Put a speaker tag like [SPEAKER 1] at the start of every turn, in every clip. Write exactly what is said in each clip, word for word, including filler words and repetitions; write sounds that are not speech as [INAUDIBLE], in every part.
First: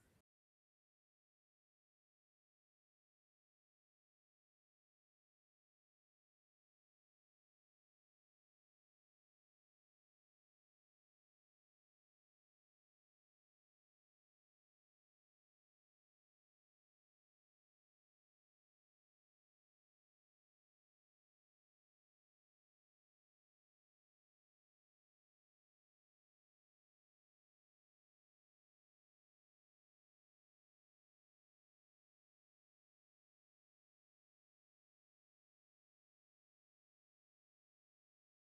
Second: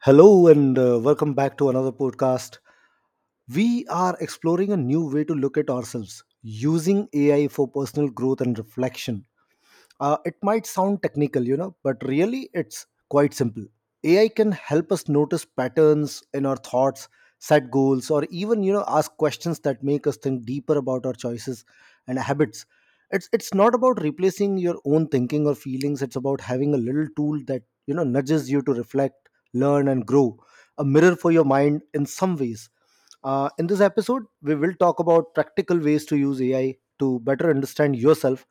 [SPEAKER 1] Hello, and uh, welcome back to another podcast. We are exploring a new way to look at ourselves using A I for personal growth and reflection. Uh, it might sound technical, you know, but really it's quite simple. A I can help us notice patterns in our thoughts, set goals, or even, you know, ask questions that make us think deeper about our choices and habits. It's it's not about replacing your own thinking or feelings. It's about having a little tool that, you know, nudges you to reflect, learn, and grow. A mirror for your mind in some ways. Uh, in this episode, we will talk about practical ways to use A I to better understand yourself,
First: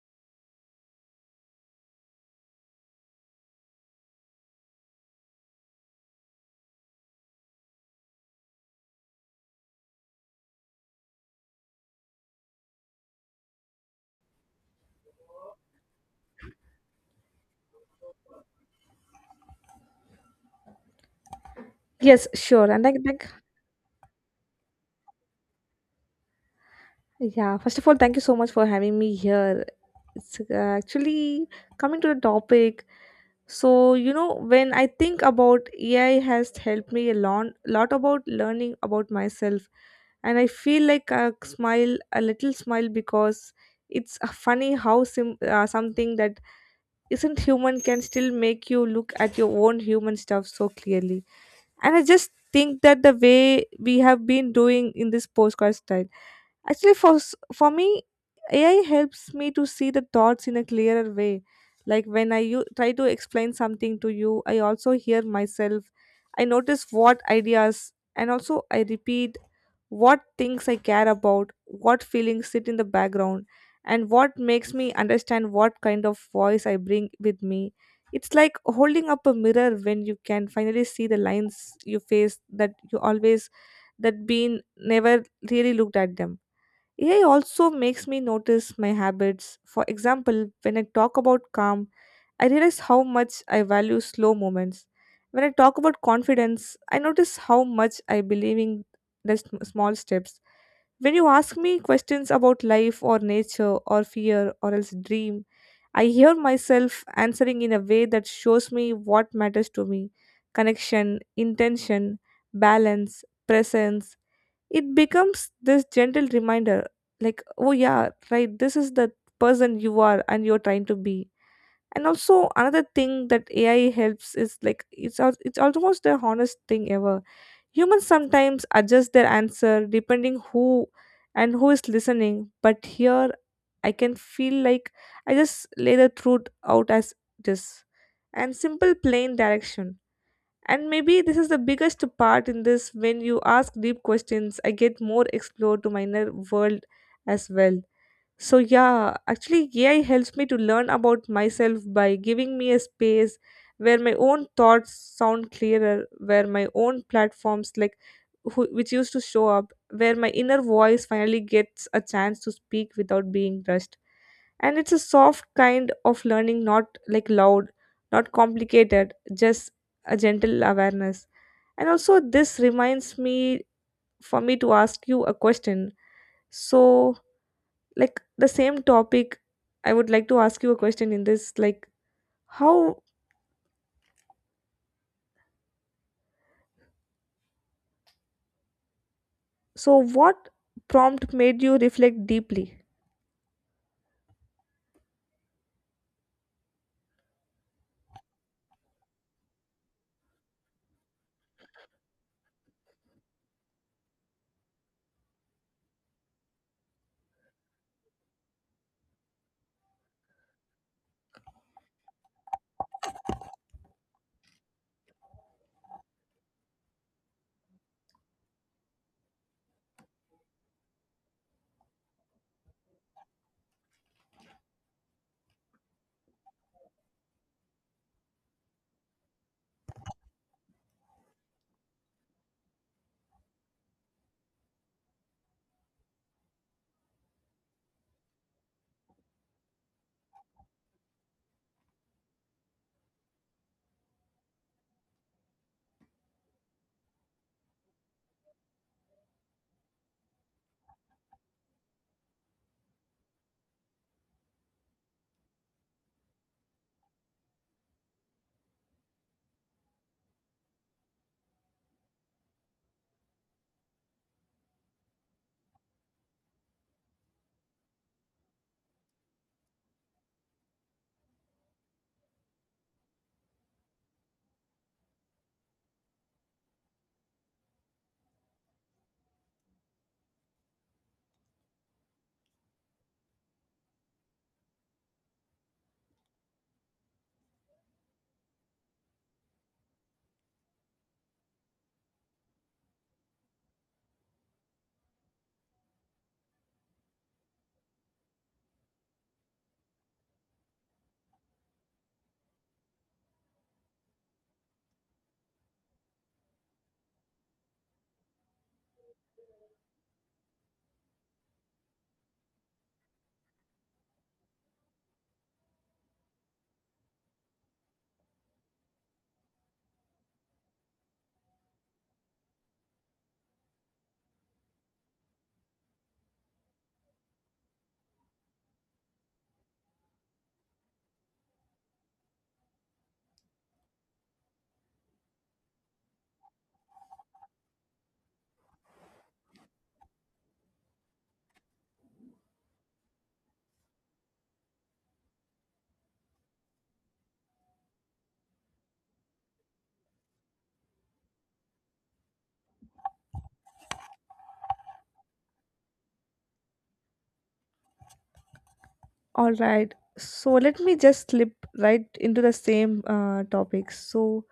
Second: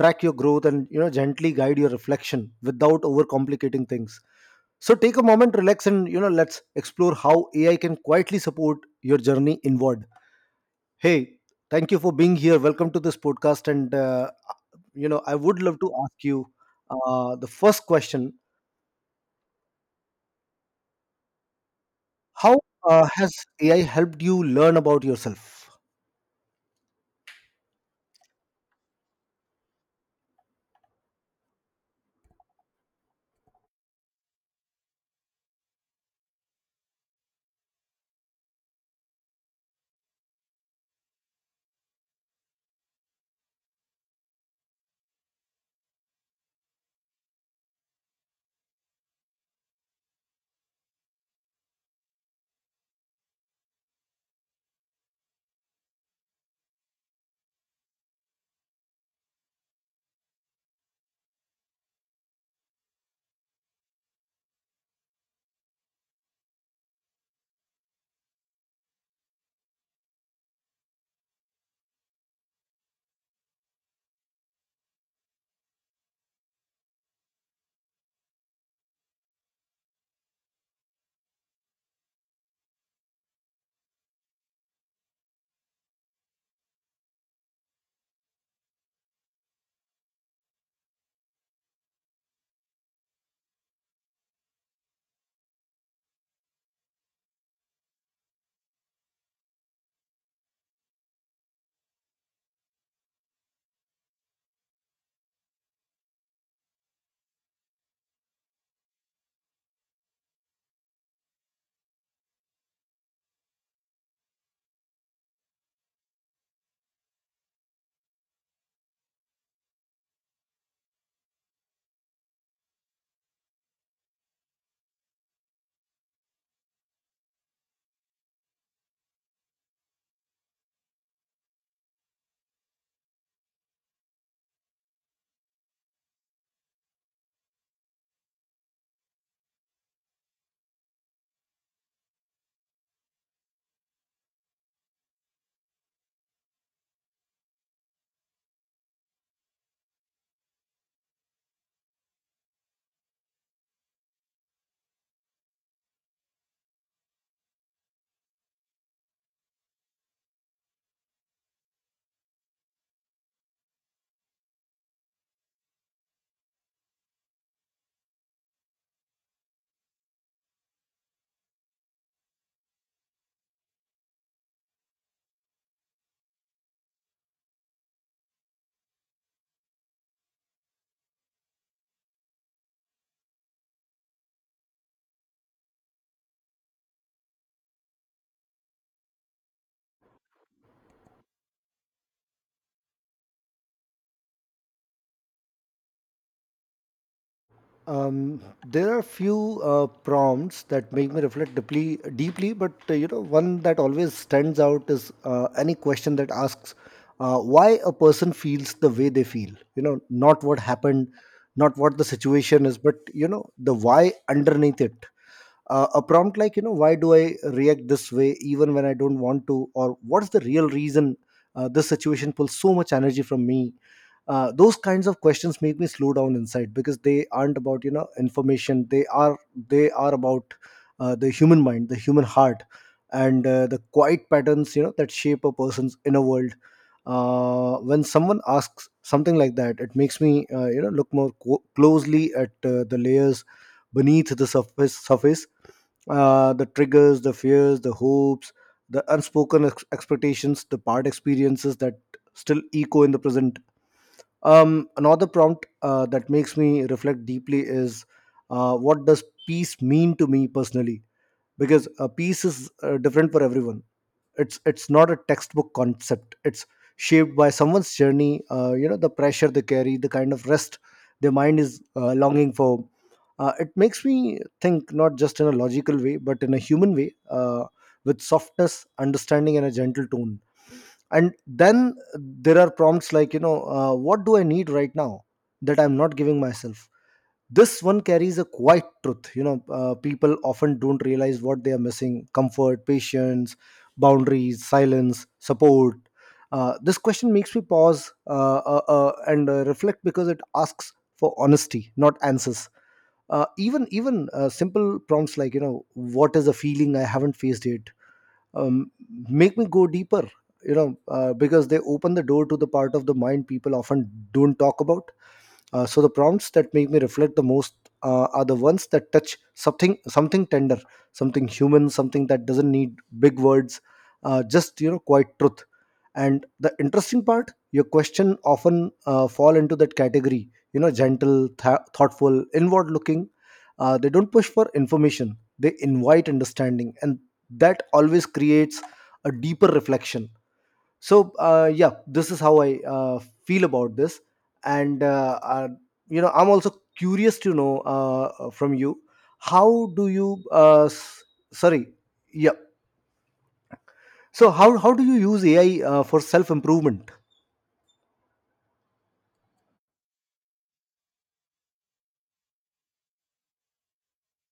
[SPEAKER 1] track your growth, and you know gently guide your reflection without overcomplicating things. So take a moment, relax, and you know let's explore how AI can quietly support your journey inward. Hey, thank you for being here. Welcome to this podcast. And uh, you know I would love to ask you uh, the first question.
[SPEAKER 2] Yes,
[SPEAKER 1] how
[SPEAKER 2] sure. And like,
[SPEAKER 1] uh,
[SPEAKER 2] like,
[SPEAKER 1] has AI helped you learn about yourself?
[SPEAKER 2] yeah, first of all, thank you so much for having me here. It's uh, actually coming to the topic. So, you know, when I think about A I has helped me a lot, lot about learning about myself. And I feel like a smile, a little smile, because it's uh, funny how sim- uh, something that isn't human can still make you look at your own human stuff so clearly. And I just think that the way we have been doing in this postcard style, actually, for s- for me, A I helps me to see the thoughts in a clearer way. Like when I u- try to explain something to you, I also hear myself. I notice what ideas and also I repeat, what things I care about, what feelings sit in the background, and what makes me understand what kind of voice I bring with me. It's like holding up a mirror when you can finally see the lines you face that you always, that been never really looked at them. A I also makes me notice my habits. For example, when I talk about calm, I realize how much I value slow moments. When I talk about confidence, I notice how much I believe in the sm- small steps. When you ask me questions about life or nature or fear or else dream, I hear myself answering in a way that shows me what matters to me: connection, intention, balance, presence. It becomes this gentle reminder, like, oh yeah, right, this is the person you are and you're trying to be. And also another thing that AI helps is, like, it's al- it's almost the honest thing ever. Humans sometimes adjust their answer depending who and who is listening, but here I can feel like I just lay the truth out as it is, and simple plain direction. And maybe this is the biggest part in this. When you ask deep questions, I get more explored to minor world as well. So, yeah, actually, A I helps me to learn about myself by giving me a space where my own thoughts sound clearer, where my own platforms, like who, which used to show up, where my inner voice finally gets a chance to speak without being rushed. And it's a soft kind of learning, not like loud, not complicated, just a gentle awareness. And also, this reminds me for me to ask you a question. So, like the same topic, I would like to ask you a question in this, like, how, so what prompt made you reflect deeply?
[SPEAKER 1] Um, there are few uh, prompts that make me reflect deeply, deeply. But uh, you know, one that always stands out is uh, any question that asks uh, why a person feels the way they feel. You know, not what happened, not what the situation is, but you know, the why underneath it. Uh, a prompt like, you know, why do I react this way even when I don't want to, or what's the real reason uh, this situation pulls so much energy from me? Uh, those kinds of questions make me slow down inside, because they aren't about, you know, information. They are they are about uh, the human mind, the human heart, and uh, the quiet patterns, you know, that shape a person's inner world. Uh, when someone asks something like that, it makes me uh, you know, look more co- closely at uh, the layers beneath the surface surface uh, the triggers, the fears, the hopes, the unspoken ex- expectations, the part experiences that still echo in the present. Um, another prompt uh, that makes me reflect deeply is, uh, what does peace mean to me personally? Because uh, peace is uh, different for everyone. It's it's not a textbook concept. It's shaped by someone's journey, uh, you know, the pressure they carry, the kind of rest their mind is uh, longing for. Uh, it makes me think not just in a logical way, but in a human way, uh, with softness, understanding, and a gentle tone. And then there are prompts like, you know, uh, what do I need right now that I'm not giving myself? This one carries a quiet truth. You know, uh, people often don't realize what they are missing: comfort, patience, boundaries, silence, support. Uh, this question makes me pause uh, uh, uh, and uh, reflect, because it asks for honesty, not answers. Uh, even even uh, simple prompts like, you know, what is a feeling I haven't faced yet, um, make me go deeper, you know, uh, because they open the door to the part of the mind people often don't talk about. Uh, so the prompts that make me reflect the most uh, are the ones that touch something, something tender, something human, something that doesn't need big words, uh, just, you know, quiet truth. And the interesting part, your question often uh, fall into that category. You know, gentle, th- thoughtful, inward-looking. Uh, they don't push for information; they invite understanding, and that always creates a deeper reflection. So uh, yeah, this is how I uh, feel about this. And uh, uh, you know, I'm also curious to know uh, uh, from you, how do you uh, s- sorry, yeah, so how, how do you use AI uh, for self improvement?
[SPEAKER 2] All right, so let me just slip right into the same uh, topic. So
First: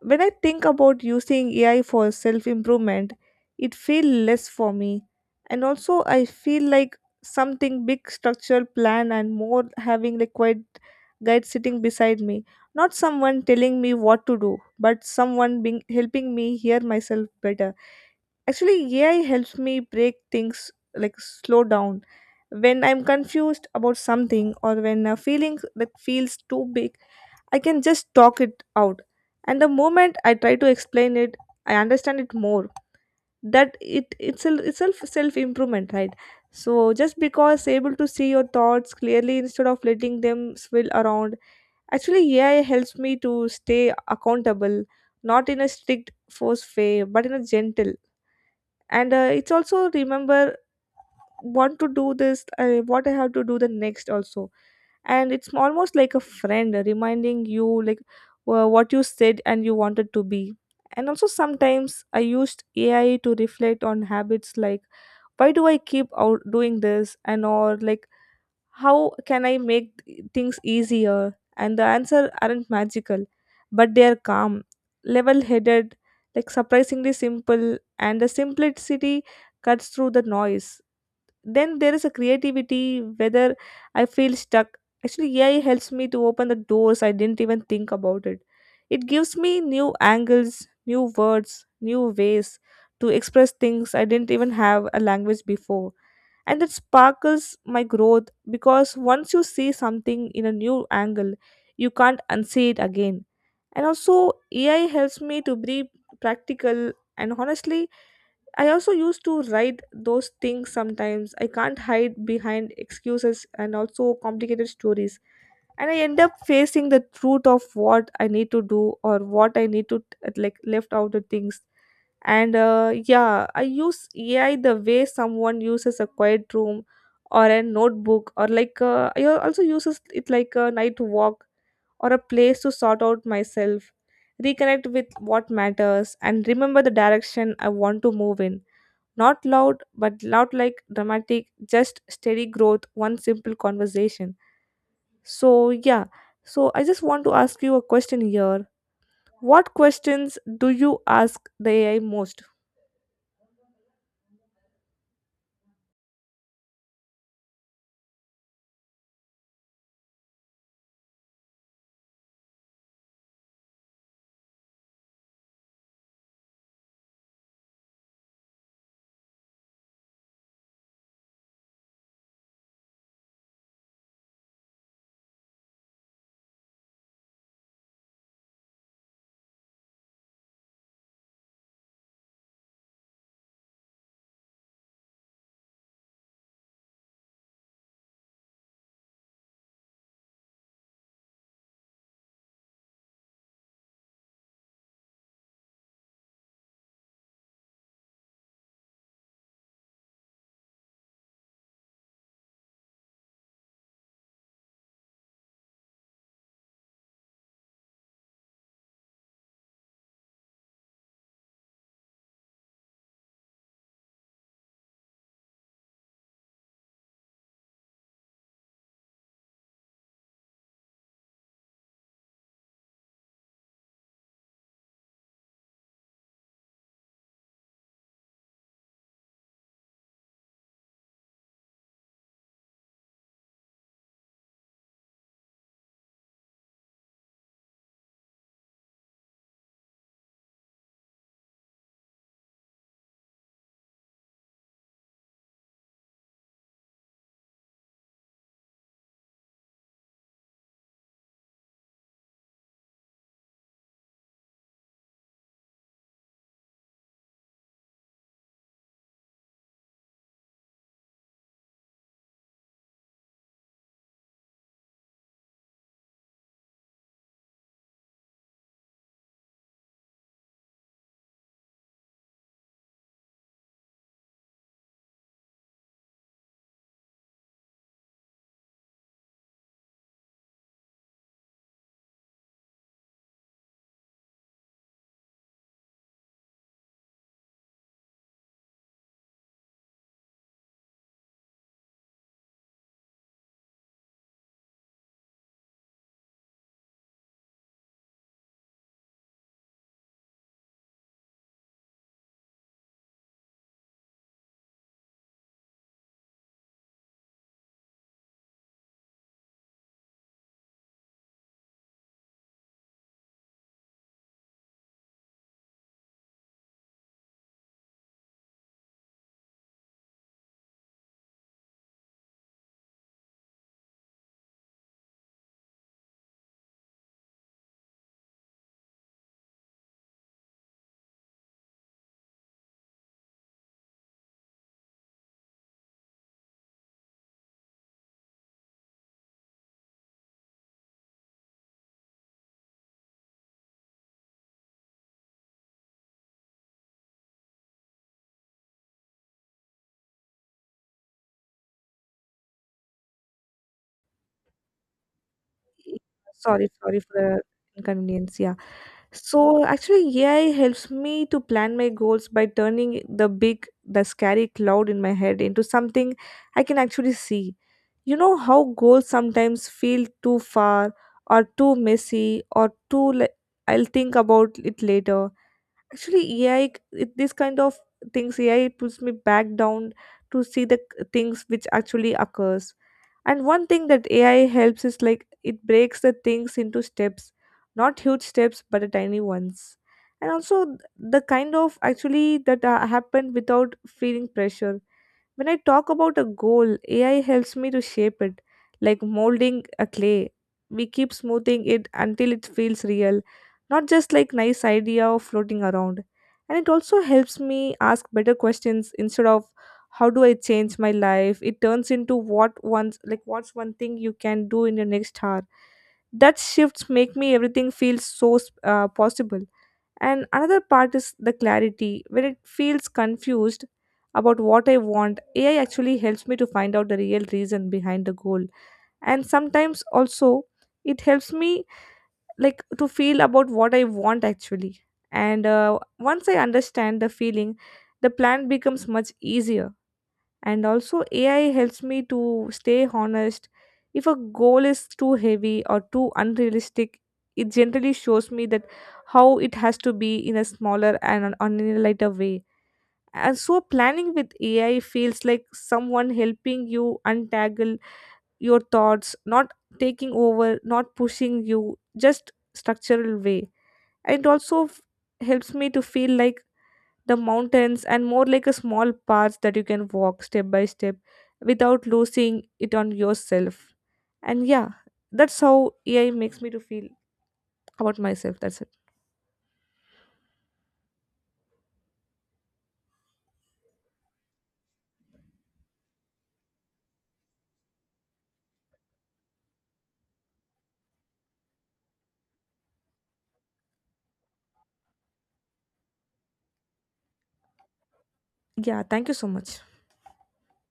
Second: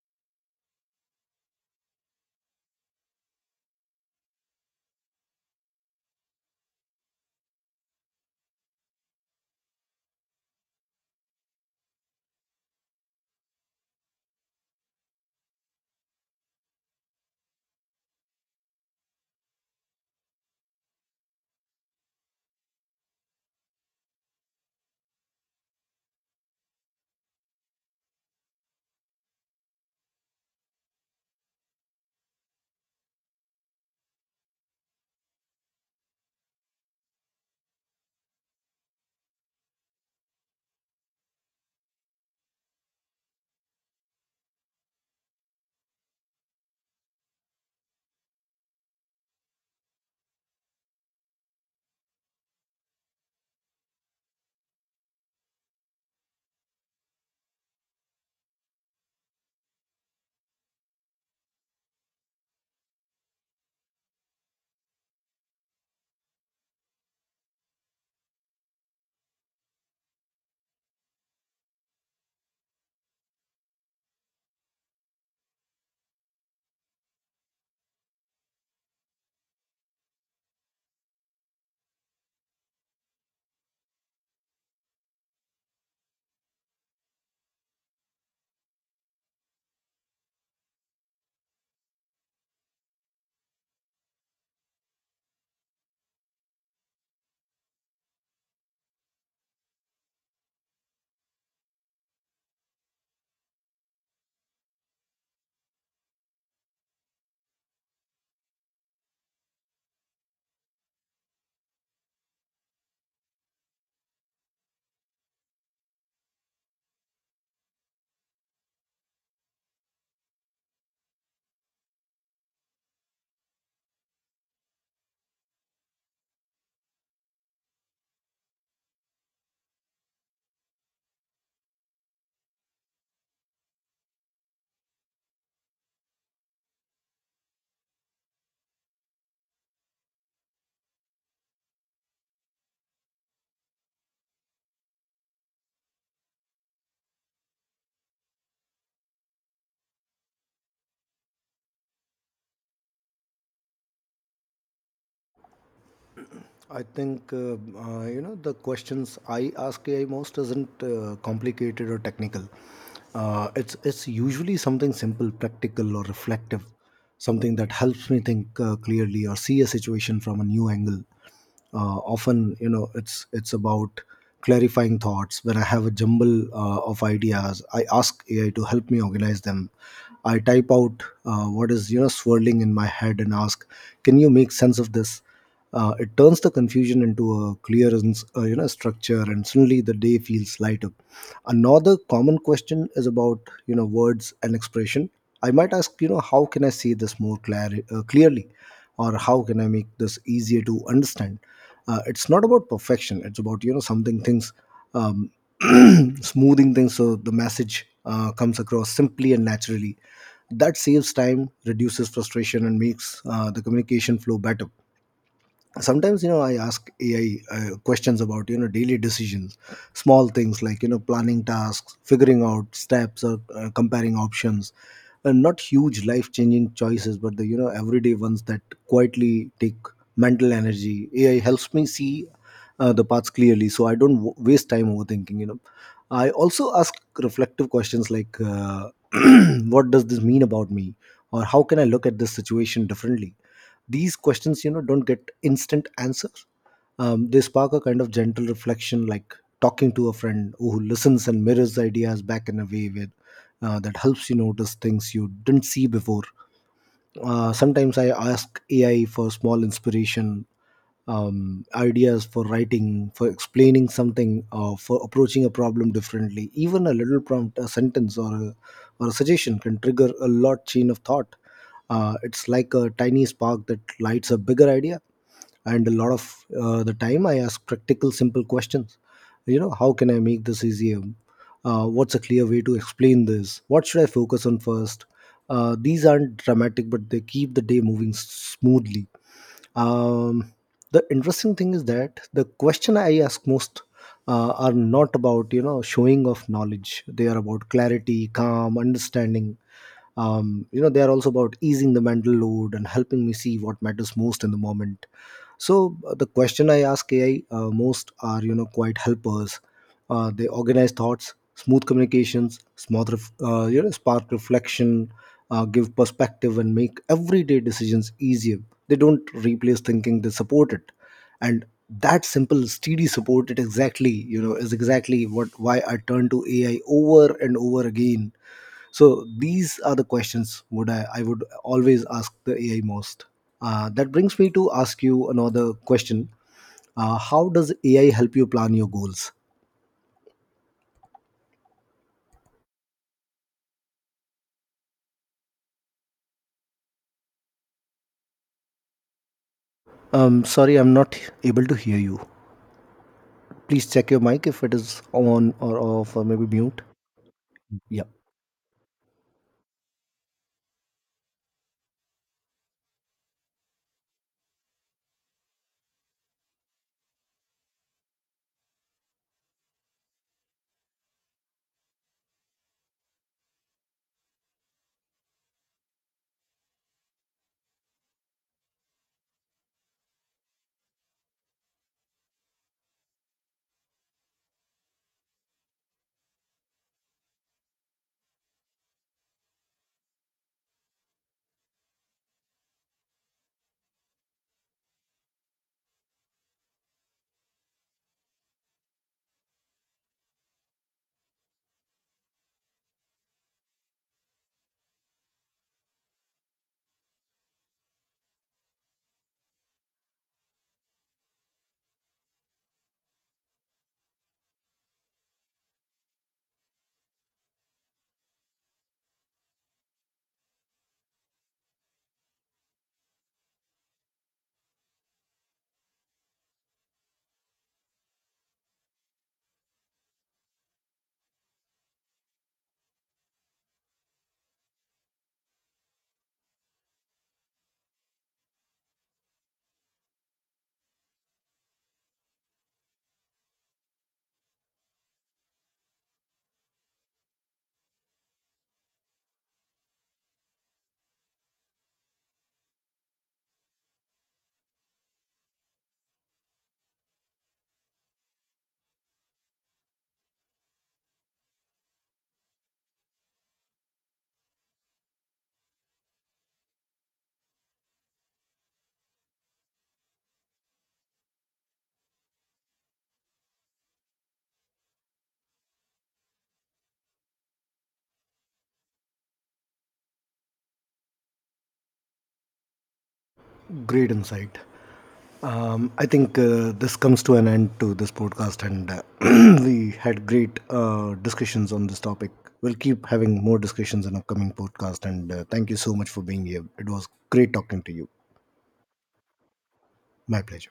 [SPEAKER 2] when I think about using A I for self improvement, it feels less for me. And also, I feel like something big structural plan and more having the quiet guide sitting beside me. Not someone telling me what to do, but someone being helping me hear myself better. Actually, A I helps me break things, like slow down. When I'm confused about something or when a feeling that feels too big, I can just talk it out. And the moment I try to explain it, I understand it more. That it itself, itself, self self improvement, right? So just because able to see your thoughts clearly instead of letting them swirl around, actually A I helps me to stay accountable, not in a strict force way, but in a gentle. And uh, it's also remember want to do this, uh, what I have to do the next also. And it's almost like a friend reminding you, like, wha- what you said and you wanted to be. And also sometimes I used AI to reflect on habits, like, why do I keep out doing this, and or like how can I make th- things easier? And the answer aren't magical, but they are calm, level headed, like surprisingly simple, and the simplicity cuts through the noise. Then there is a creativity. Whether I feel stuck, actually AI helps me to open the doors I didn't even think about it. It gives me new angles, new words, new ways to express things I didn't even have a language before. And it sparkles my growth, because once you see something in a new angle, you can't unsee it again. And also AI helps me to be practical. And honestly, I also used to write those things sometimes. I can't hide behind excuses and also complicated stories. And I end up facing the truth of what I need to do or what I need to uh, like left out the things. And uh, yeah, I use A I the way someone uses a quiet room or a notebook or like, uh, I also uses it like a night walk or a place to sort out myself, reconnect with what matters, and remember the direction I want to move in. Not loud, but loud like dramatic, just steady growth, one simple conversation. So, yeah, so I just want to ask you a question here. What questions do you ask the A I most?
[SPEAKER 1] I think uh, uh, you know, the questions I ask A I most isn't uh, complicated or technical. Uh, it's it's usually something simple, practical, or reflective, something that helps me think uh, clearly or see a situation from a new angle. Uh, often, you know, it's it's about clarifying thoughts. When I have a jumble uh, of ideas, I ask A I to help me organize them. I type out uh, what is, you know, swirling in my head and ask, "Can you make sense of this?" Uh, it turns the confusion into a clearance, uh, you know, structure, and suddenly the day feels lighter. Another common question is about, you know, words and expression. I might ask, you know, how can I say this more clar- uh, clearly, or how can I make this easier to understand? Uh, it's not about perfection. It's about, you know, something things, um, [CLEARS THROAT] smoothing things so the message uh, comes across simply and naturally. That saves time, reduces frustration, and makes uh, the communication flow better. Sometimes, you know, I ask AI uh, questions about, you know, daily decisions, small things like, you know, planning tasks, figuring out steps, or uh, comparing options. And not huge life changing choices, but the, you know, everyday ones that quietly take mental energy. AI helps me see uh, the paths clearly, so I don't w- waste time overthinking, you know. I also ask reflective questions like, uh, [CLEARS THROAT] what does this mean about me, or how can I look at this situation differently? These questions, you know, don't get instant answers. Um, they spark a kind of gentle reflection, like talking to a friend who listens and mirrors ideas back in a way where uh, that helps you notice things you didn't see before. Uh, sometimes I ask AI for small inspiration, um, ideas for writing, for explaining something, uh, for approaching a problem differently. Even a little prompt, a sentence, or a, or a suggestion can trigger a lot chain of thought. Uh, it's like a tiny spark that lights a bigger idea. And a lot of uh, the time, I ask practical, simple questions. You know, how can I make this easier? Uh, what's a clear way to explain this? What should I focus on first? Uh, these aren't dramatic, but they keep the day moving s- smoothly. um, the interesting thing is that the question I ask most uh, are not about, you know, showing of knowledge. They are about clarity, calm, understanding. Um, you know, they are also about easing the mental load and helping me see what matters most in the moment. So uh, the question I ask AI uh, most are, you know, quite helpers. Uh, they organize thoughts, smooth communications, smooth ref- uh, you know, spark reflection, uh, give perspective, and make everyday decisions easier. They don't replace thinking, they support it. And that simple steady support it exactly you know is exactly what why I turn to AI over and over again. So these are the questions would I, I would always ask the A I most. Uh, that brings me to ask you another question. Uh, how does A I help you plan your goals? Um, sorry, I'm not able to hear you. Please check your mic if it is on or off or maybe
[SPEAKER 2] Sorry,
[SPEAKER 1] mute.
[SPEAKER 2] sorry for the
[SPEAKER 1] Yeah,
[SPEAKER 2] inconvenience. Yeah. So actually, A I helps me to plan my goals by turning the big, the scary cloud in my head into something I can actually see. You know how goals sometimes feel too far or too messy or too like I'll think about it later. Actually, A I, it, this kind of things, A I pulls me back down to see the c- things which actually occurs. And one thing that A I helps is, like, it breaks the things into steps, not huge steps, but the tiny ones. And also th- the kind of actually that uh, happened without feeling pressure. When I talk about a goal, A I helps me to shape it, like molding a clay. We keep smoothing it until it feels real, not just like nice idea or floating around. And it also helps me ask better questions. Instead of how do I change my life, it turns into what one's like, what's one thing you can do in your next hour. That shifts make me everything feels so uh, possible. And another part is the clarity. When it feels confused about what I want, A I actually helps me to find out the real reason behind the goal. And sometimes also it helps me, like, to feel about what I want actually. And uh, once I understand the feeling, the plan becomes much easier. And also AI helps me to stay honest. If a goal is too heavy or too unrealistic, it generally shows me that how it has to be in a smaller and an on a lighter way. And so planning with AI feels like someone helping you untangle your thoughts, not taking over, not pushing you, just structural way. And it also f- helps me to feel like the mountains and more like a small path that you can walk step by step without losing it on yourself. And yeah, that's how AI makes me to feel about myself. That's
[SPEAKER 1] great insight. Um, I think uh, this comes to an end to this podcast, and uh, [CLEARS THROAT] we had great uh, discussions on this topic. We'll keep having more discussions in upcoming podcast, and uh, thank you so much for being here. It was great talking to you.
[SPEAKER 2] it. Yeah, thank you so much.
[SPEAKER 1] My pleasure.